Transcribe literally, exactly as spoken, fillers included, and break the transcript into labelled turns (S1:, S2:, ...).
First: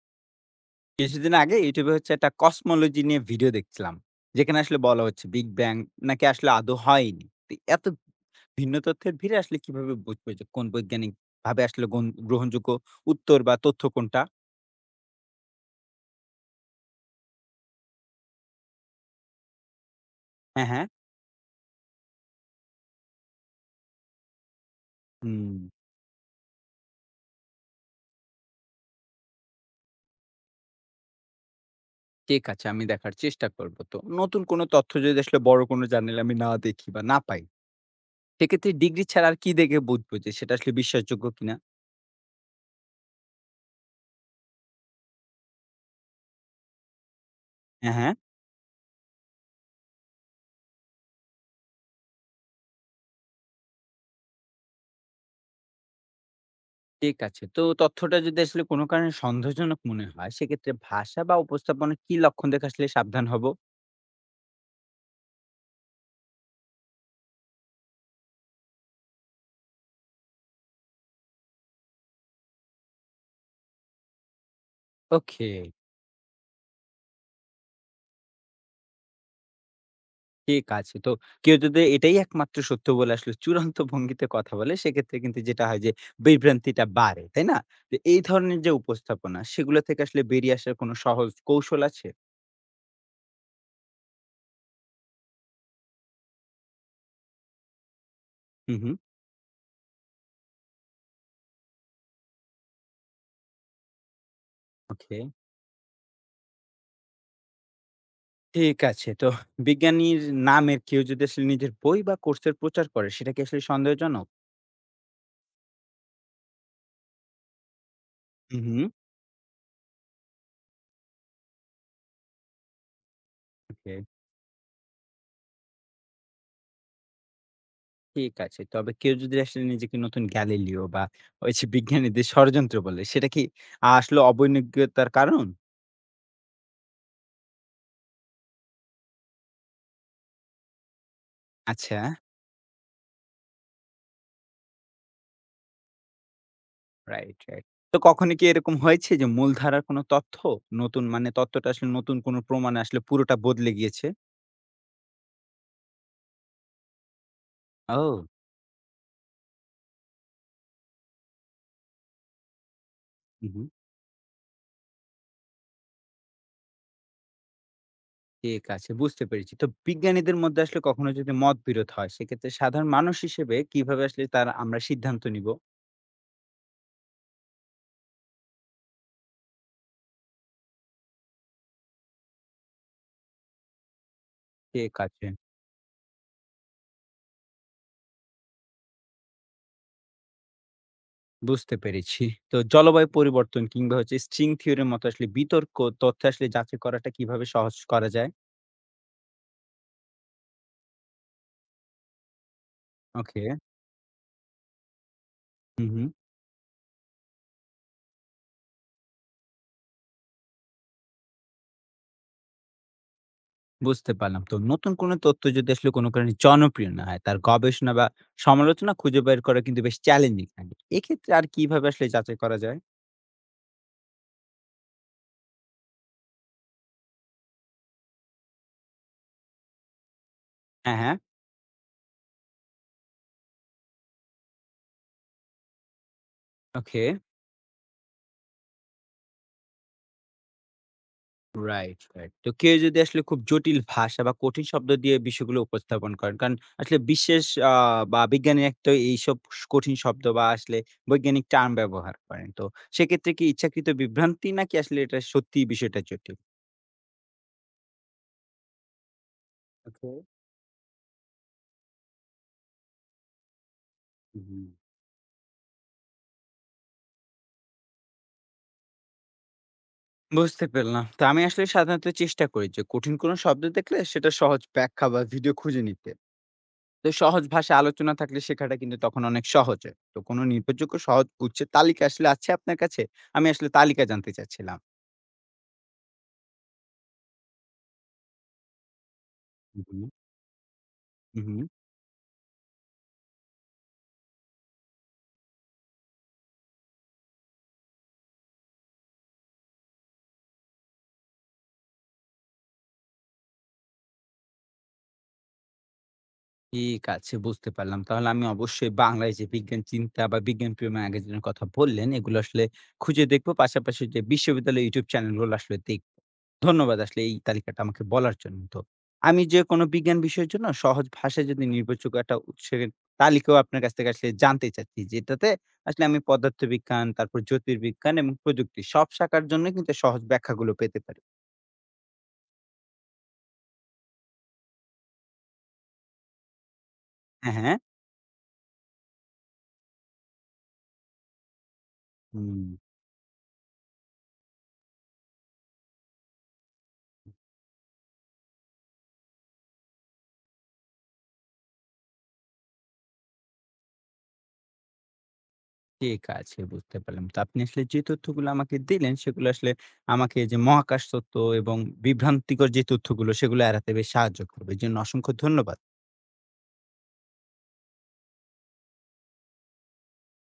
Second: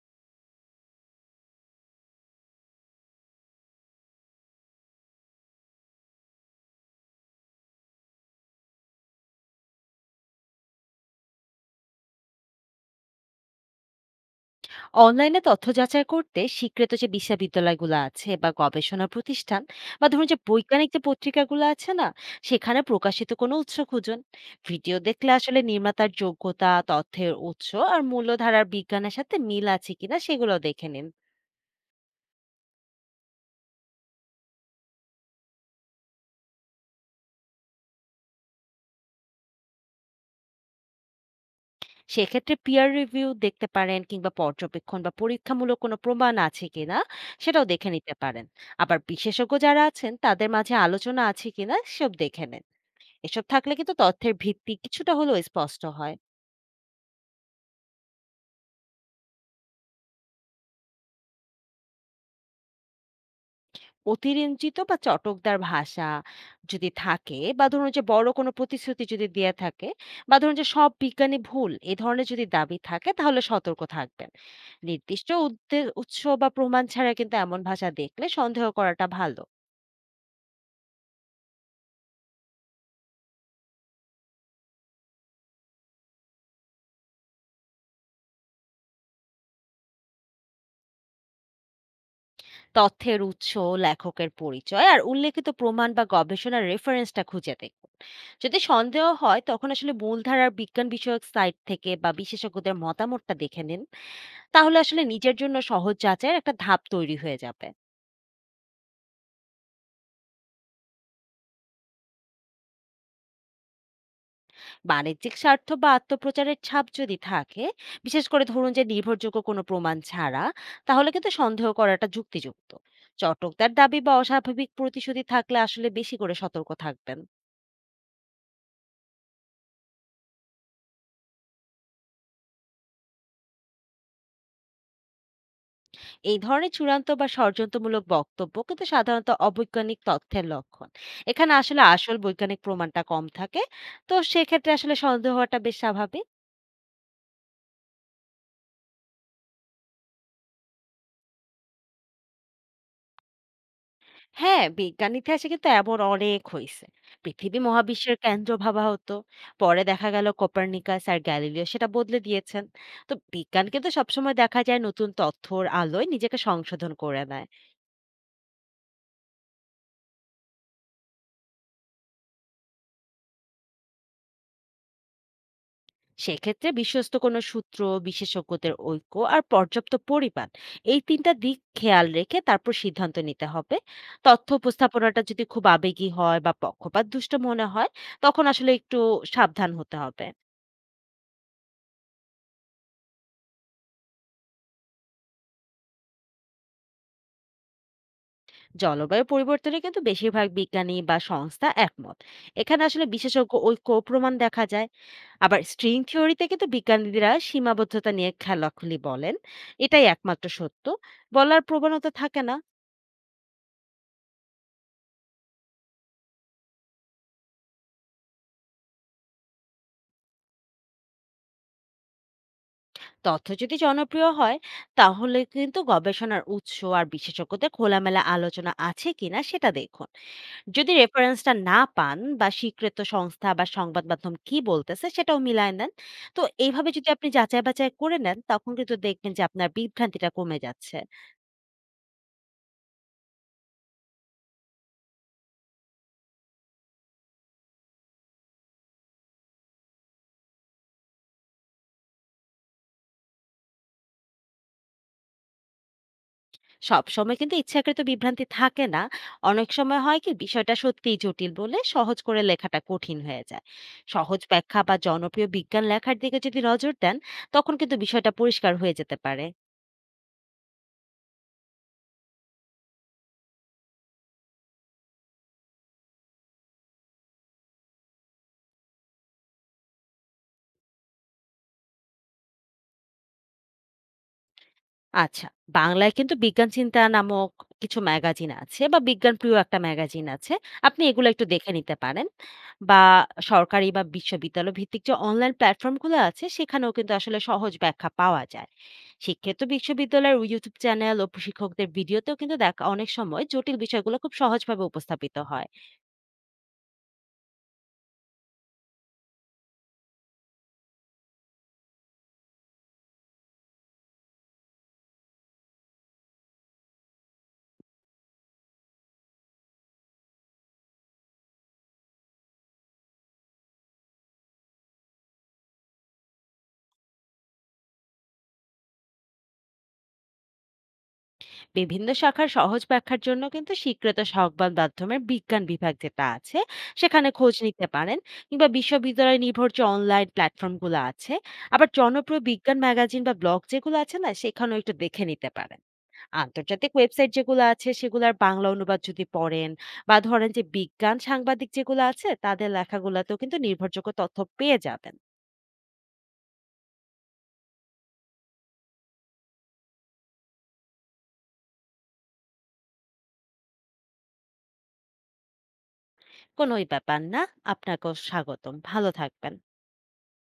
S1: কিছুদিন আগে ইউটিউবে হচ্ছে একটা কসমোলজি নিয়ে ভিডিও দেখছিলাম যেখানে আসলে বলা হচ্ছে বিগ ব্যাং নাকি আসলে আদৌ হয়নি। তো এত ভিন্ন তথ্যের ভিড়ে আসলে কিভাবে বুঝবে যে কোন বৈজ্ঞানিক ভাবে আসলে গণ- গ্রহণযোগ্য উত্তর বা তথ্য কোনটা?
S2: অনলাইনে তথ্য যাচাই করতে স্বীকৃত যে বিশ্ববিদ্যালয়গুলো আছে বা গবেষণা প্রতিষ্ঠান বা ধরুন যে
S1: হ্যাঁ, হ্যাঁ।
S2: বৈজ্ঞানিক যে পত্রিকাগুলো আছে না, সেখানে প্রকাশিত কোনো উৎস খুঁজুন। ভিডিও দেখলে
S1: হুম।
S2: আসলে নির্মাতার যোগ্যতা, তথ্যের উৎস আর মূল্যধারার বিজ্ঞানের সাথে মিল আছে কিনা সেগুলো দেখে নিন।
S1: ঠিক আছে, আমি দেখার চেষ্টা করব। তো নতুন কোনো তথ্য যদি আসলে বড় কোনো জার্নাল আমি না দেখি বা না পাই, সেক্ষেত্রে ডিগ্রি ছাড়া আর কি দেখে বুঝবো যে সেটা আসলে বিশ্বাসযোগ্য কিনা?
S2: সেক্ষেত্রে পিয়ার রিভিউ দেখতে পারেন, কিংবা পর্যবেক্ষণ বা পরীক্ষামূলক কোনো প্রমাণ আছে কিনা সেটাও দেখে
S1: হ্যাঁ,
S2: নিতে
S1: হ্যাঁ।
S2: পারেন। আবার বিশেষজ্ঞ যারা আছেন তাদের মাঝে আলোচনা আছে কিনা সব দেখে নিন। এসব থাকলে কিন্তু তথ্যের ভিত্তি কিছুটা হলেও স্পষ্ট হয়।
S1: ঠিক আছে। তো তথ্যটা যদি আসলে কোনো কারণে সন্দেহজনক মনে হয়, সেক্ষেত্রে ভাষা বা উপস্থাপনা কি লক্ষণ দেখে আসলে সাবধান হব?
S2: অতিরঞ্জিত বা চটকদার ভাষা যদি থাকে, বা ধরুন যে বড় কোনো প্রতিশ্রুতি যদি দেয়া থাকে, বা ধরুন যে সব বিজ্ঞানী ভুল এ ধরনের যদি দাবি থাকে, তাহলে সতর্ক থাকবেন। নির্দিষ্ট
S1: ওকে,
S2: উদ্দে- উৎস বা প্রমাণ ছাড়া কিন্তু এমন ভাষা দেখলে সন্দেহ করাটা ভালো।
S1: ঠিক আছে। তো কেউ যদি এটাই একমাত্র সত্য বলে আসলে চূড়ান্ত ভঙ্গিতে কথা বলে, সেক্ষেত্রে কিন্তু যেটা হয় যে বিভ্রান্তিটা বাড়ে, তাই না? তো এই ধরনের যে উপস্থাপনা, সেগুলো থেকে আসলে বেরিয়ে আসার কোনো সহজ কৌশল আছে?
S2: তথ্যের উৎস, লেখকের পরিচয় আর উল্লেখিত প্রমাণ বা গবেষণার রেফারেন্সটা খুঁজে দেখুন। যদি
S1: হুম, হুম।
S2: সন্দেহ হয়, তখন আসলে মূলধারার বিজ্ঞান বিষয়ক সাইট থেকে বা বিশেষজ্ঞদের মতামতটা দেখে নিন। তাহলে আসলে
S1: ওকে,
S2: নিজের জন্য সহজ যাচাইয়ের একটা ধাপ তৈরি হয়ে যাবে।
S1: ঠিক আছে। তো বিজ্ঞানীর নামের কেউ যদি আসলে নিজের বই বা কোর্সের প্রচার করে, সেটা কি আসলে সন্দেহজনক?
S2: বাণিজ্যিক স্বার্থ বা আত্মপ্রচারের ছাপ যদি থাকে, বিশেষ করে
S1: হুম,
S2: ধরুন যে
S1: হুম।
S2: নির্ভরযোগ্য কোনো প্রমাণ ছাড়া, তাহলে কিন্তু সন্দেহ করাটা যুক্তিযুক্ত। চটকদার
S1: ওকে।
S2: দাবি বা অস্বাভাবিক প্রতিশ্রুতি থাকলে আসলে বেশি করে সতর্ক থাকবেন।
S1: ঠিক আছে। তবে কেউ যদি আসলে নিজেকে নতুন গ্যালিলিও বা ওই যে বিজ্ঞানীদের ষড়যন্ত্র বলে, সেটা কি আ আসলে অবৈজ্ঞতার কারণ?
S2: এই ধরনের চূড়ান্ত বা ষড়যন্ত্রমূলক বক্তব্য কিন্তু সাধারণত অবৈজ্ঞানিক তথ্যের লক্ষণ। এখানে আসলে
S1: আচ্ছা।
S2: আসল বৈজ্ঞানিক প্রমাণটা কম থাকে। তো সেক্ষেত্রে আসলে সন্দেহ হওয়াটা বেশ স্বাভাবিক।
S1: Right, right. তো কখনো কি এরকম হয়েছে যে মূলধারার কোনো তথ্য নতুন মানে তথ্যটা আসলে নতুন কোনো প্রমাণে আসলে পুরোটা বদলে গিয়েছে?
S2: হ্যাঁ, বিজ্ঞান ইতিহাসে কিন্তু এমন অনেক হয়েছে। পৃথিবী মহাবিশ্বের
S1: ও!
S2: কেন্দ্র ভাবা হতো, পরে দেখা গেল কোপার্নিকাস আর গ্যালিলিও সেটা বদলে দিয়েছেন। তো
S1: হুম,
S2: বিজ্ঞান
S1: হুম।
S2: কিন্তু সবসময় দেখা যায় নতুন তথ্যর আলোয় নিজেকে সংশোধন করে নেয়।
S1: ঠিক আছে, বুঝতে পেরেছি। তো বিজ্ঞানীদের মধ্যে আসলে কখনো যদি মতবিরোধ হয়, সেক্ষেত্রে সাধারণ মানুষ হিসেবে কিভাবে আসলে তার আমরা সিদ্ধান্ত নিব?
S2: সেক্ষেত্রে বিশ্বস্ত কোনো সূত্র, বিশেষজ্ঞদের ঐক্য আর পর্যাপ্ত পরিমাণ, এই তিনটা দিক খেয়াল রেখে তারপর সিদ্ধান্ত নিতে হবে। তথ্য
S1: ঠিক
S2: উপস্থাপনাটা
S1: আছে।
S2: যদি খুব আবেগী হয় বা পক্ষপাত দুষ্ট মনে হয়, তখন আসলে একটু সাবধান হতে হবে।
S1: বুঝতে পেরেছি। তো জলবায়ু পরিবর্তন কিংবা হচ্ছে স্ট্রিং থিওরির মতো আসলে বিতর্ক তথ্য আসলে যাচাই করাটা কিভাবে সহজ করা যায়?
S2: জলবায়ু পরিবর্তনে কিন্তু বেশিরভাগ বিজ্ঞানী বা সংস্থা একমত। এখানে আসলে
S1: ওকে।
S2: বিশেষজ্ঞ ঐক্য ও প্রমাণ দেখা যায়। আবার
S1: হুম,
S2: স্ট্রিং
S1: হুম।
S2: থিওরিতে কিন্তু বিজ্ঞানীরা সীমাবদ্ধতা নিয়ে খেলাখুলি বলেন। এটাই একমাত্র সত্য বলার প্রবণতা থাকে না।
S1: বুঝতে পারলাম। তো নতুন কোনো তথ্য যদি আসলে কোনো কারণে জনপ্রিয় না হয়, তার গবেষণা বা সমালোচনা খুঁজে বের করা কিন্তু বেশ চ্যালেঞ্জিং লাগে। এক্ষেত্রে আর কিভাবে আসলে যাচাই করা যায়?
S2: তথ্য যদি জনপ্রিয় হয়, তাহলে কিন্তু গবেষণার উৎস আর বিশেষজ্ঞদের খোলামেলা আলোচনা আছে কিনা সেটা দেখুন। যদি
S1: হ্যাঁ, হ্যাঁ।
S2: রেফারেন্সটা না পান, বা স্বীকৃত সংস্থা বা সংবাদ মাধ্যম কি বলতেছে সেটাও মিলায় নেন। তো এইভাবে
S1: ওকে।
S2: যদি আপনি যাচাই বাছাই করে নেন, তখন কিন্তু দেখবেন যে আপনার বিভ্রান্তিটা কমে যাচ্ছে।
S1: Right, right. তো কেউ যদি আসলে খুব জটিল ভাষা বা কঠিন শব্দ দিয়ে বিষয়গুলো উপস্থাপন করেন। কারণ আসলে বিশেষ আ বা বিজ্ঞানীরা তো এইসব স কঠিন শব্দ বা আসলে বৈজ্ঞানিক টার্ম ব্যবহার করেন। তো সেক্ষেত্রে কি ইচ্ছাকৃত বিভ্রান্তি নাকি আসলে এটা সত্যিই বিষয়টা জটিল?
S2: সব সময় কিন্তু ইচ্ছাকৃত বিভ্রান্তি থাকে না। অনেক সময়
S1: ওকে।
S2: হয় কি, বিষয়টা সত্যিই জটিল বলে সহজ করে লেখাটা কঠিন হয়ে যায়। সহজ
S1: হুম।
S2: ব্যাখ্যা বা জনপ্রিয় বিজ্ঞান লেখার দিকে যদি নজর দেন, তখন কিন্তু বিষয়টা পরিষ্কার হয়ে যেতে পারে।
S1: বুঝতে পারলাম। তো আমি আসলে সাধারণত চেষ্টা করি যে কঠিন কোনো শব্দ দেখলে সেটা সহজ ব্যাখ্যা বা ভিডিও খুঁজে নিতে। তো সহজ ভাষায় আলোচনা থাকলে শেখাটা কিন্তু তখন অনেক সহজ হয়। তো কোনো নির্ভরযোগ্য সহজ উৎসের তালিকা আসলে আছে আপনার কাছে? আমি আসলে তালিকা জানতে চাচ্ছিলাম।
S2: আচ্ছা, বাংলায় কিন্তু বিজ্ঞান চিন্তা নামক কিছু ম্যাগাজিন আছে, বা বিজ্ঞান প্রিয় একটা
S1: হু, হু।
S2: ম্যাগাজিন আছে। আপনি এগুলো
S1: হু,
S2: একটু
S1: হু।
S2: দেখে নিতে পারেন। বা সরকারি বা বিশ্ববিদ্যালয় ভিত্তিক যে অনলাইন প্ল্যাটফর্ম গুলো আছে সেখানেও কিন্তু আসলে সহজ ব্যাখ্যা পাওয়া যায়। শিক্ষিত বিশ্ববিদ্যালয়ের ইউটিউব চ্যানেল ও প্রশিক্ষকদের ভিডিওতেও কিন্তু দেখা অনেক সময় জটিল বিষয়গুলো খুব সহজভাবে উপস্থাপিত হয়।
S1: ঠিক আছে, বুঝতে পারলাম। তাহলে আমি অবশ্যই বাংলায় যে বিজ্ঞান চিন্তা বা বিজ্ঞান প্রিয় ম্যাগাজিনের কথা বললেন, এগুলো আসলে খুঁজে দেখবো। পাশাপাশি যে বিশ্ববিদ্যালয়ের ইউটিউব চ্যানেলগুলো আসলে দেখবো। ধন্যবাদ আসলে এই তালিকাটা আমাকে বলার জন্য। তো আমি যে কোনো বিজ্ঞান বিষয়ের জন্য সহজ ভাষায় যদি নির্ভরযোগ্য একটা উৎসের তালিকাও আপনার কাছ থেকে আসলে জানতে চাচ্ছি। যেটাতে আসলে আমি পদার্থবিজ্ঞান, তারপর জ্যোতির্বিজ্ঞান এবং প্রযুক্তি সব শাখার জন্য কিন্তু সহজ ব্যাখ্যাগুলো পেতে পারি।
S2: বিভিন্ন শাখার সহজ ব্যাখ্যার জন্য কিন্তু স্বীকৃত সংবাদ মাধ্যমের বিজ্ঞান বিভাগ যেটা আছে, সেখানে
S1: হ্যাঁ,
S2: খোঁজ
S1: হ্যাঁ।
S2: নিতে পারেন। কিংবা বিশ্ববিদ্যালয় নির্ভর যে অনলাইন প্ল্যাটফর্মগুলো আছে, আবার জনপ্রিয়
S1: হুম।
S2: বিজ্ঞান ম্যাগাজিন বা ব্লগ যেগুলো আছে না, সেখানেও একটু দেখে নিতে পারেন। আন্তর্জাতিক ওয়েবসাইট যেগুলো আছে সেগুলোর বাংলা অনুবাদ যদি পড়েন, বা ধরেন যে বিজ্ঞান সাংবাদিক যেগুলো আছে তাদের লেখাগুলোতেও কিন্তু নির্ভরযোগ্য তথ্য পেয়ে যাবেন।
S1: ঠিক আছে, বুঝতে পারলাম। তো আপনি আসলে যে তথ্যগুলো আমাকে দিলেন, সেগুলো আসলে আমাকে যে মহাকাশ তত্ত্ব এবং বিভ্রান্তিকর যে তথ্যগুলো, সেগুলো এড়াতে বেশ সাহায্য করবে। এজন্য অসংখ্য ধন্যবাদ।
S2: কোনোই ব্যাপার না। আপনাকেও স্বাগতম, ভালো থাকবেন।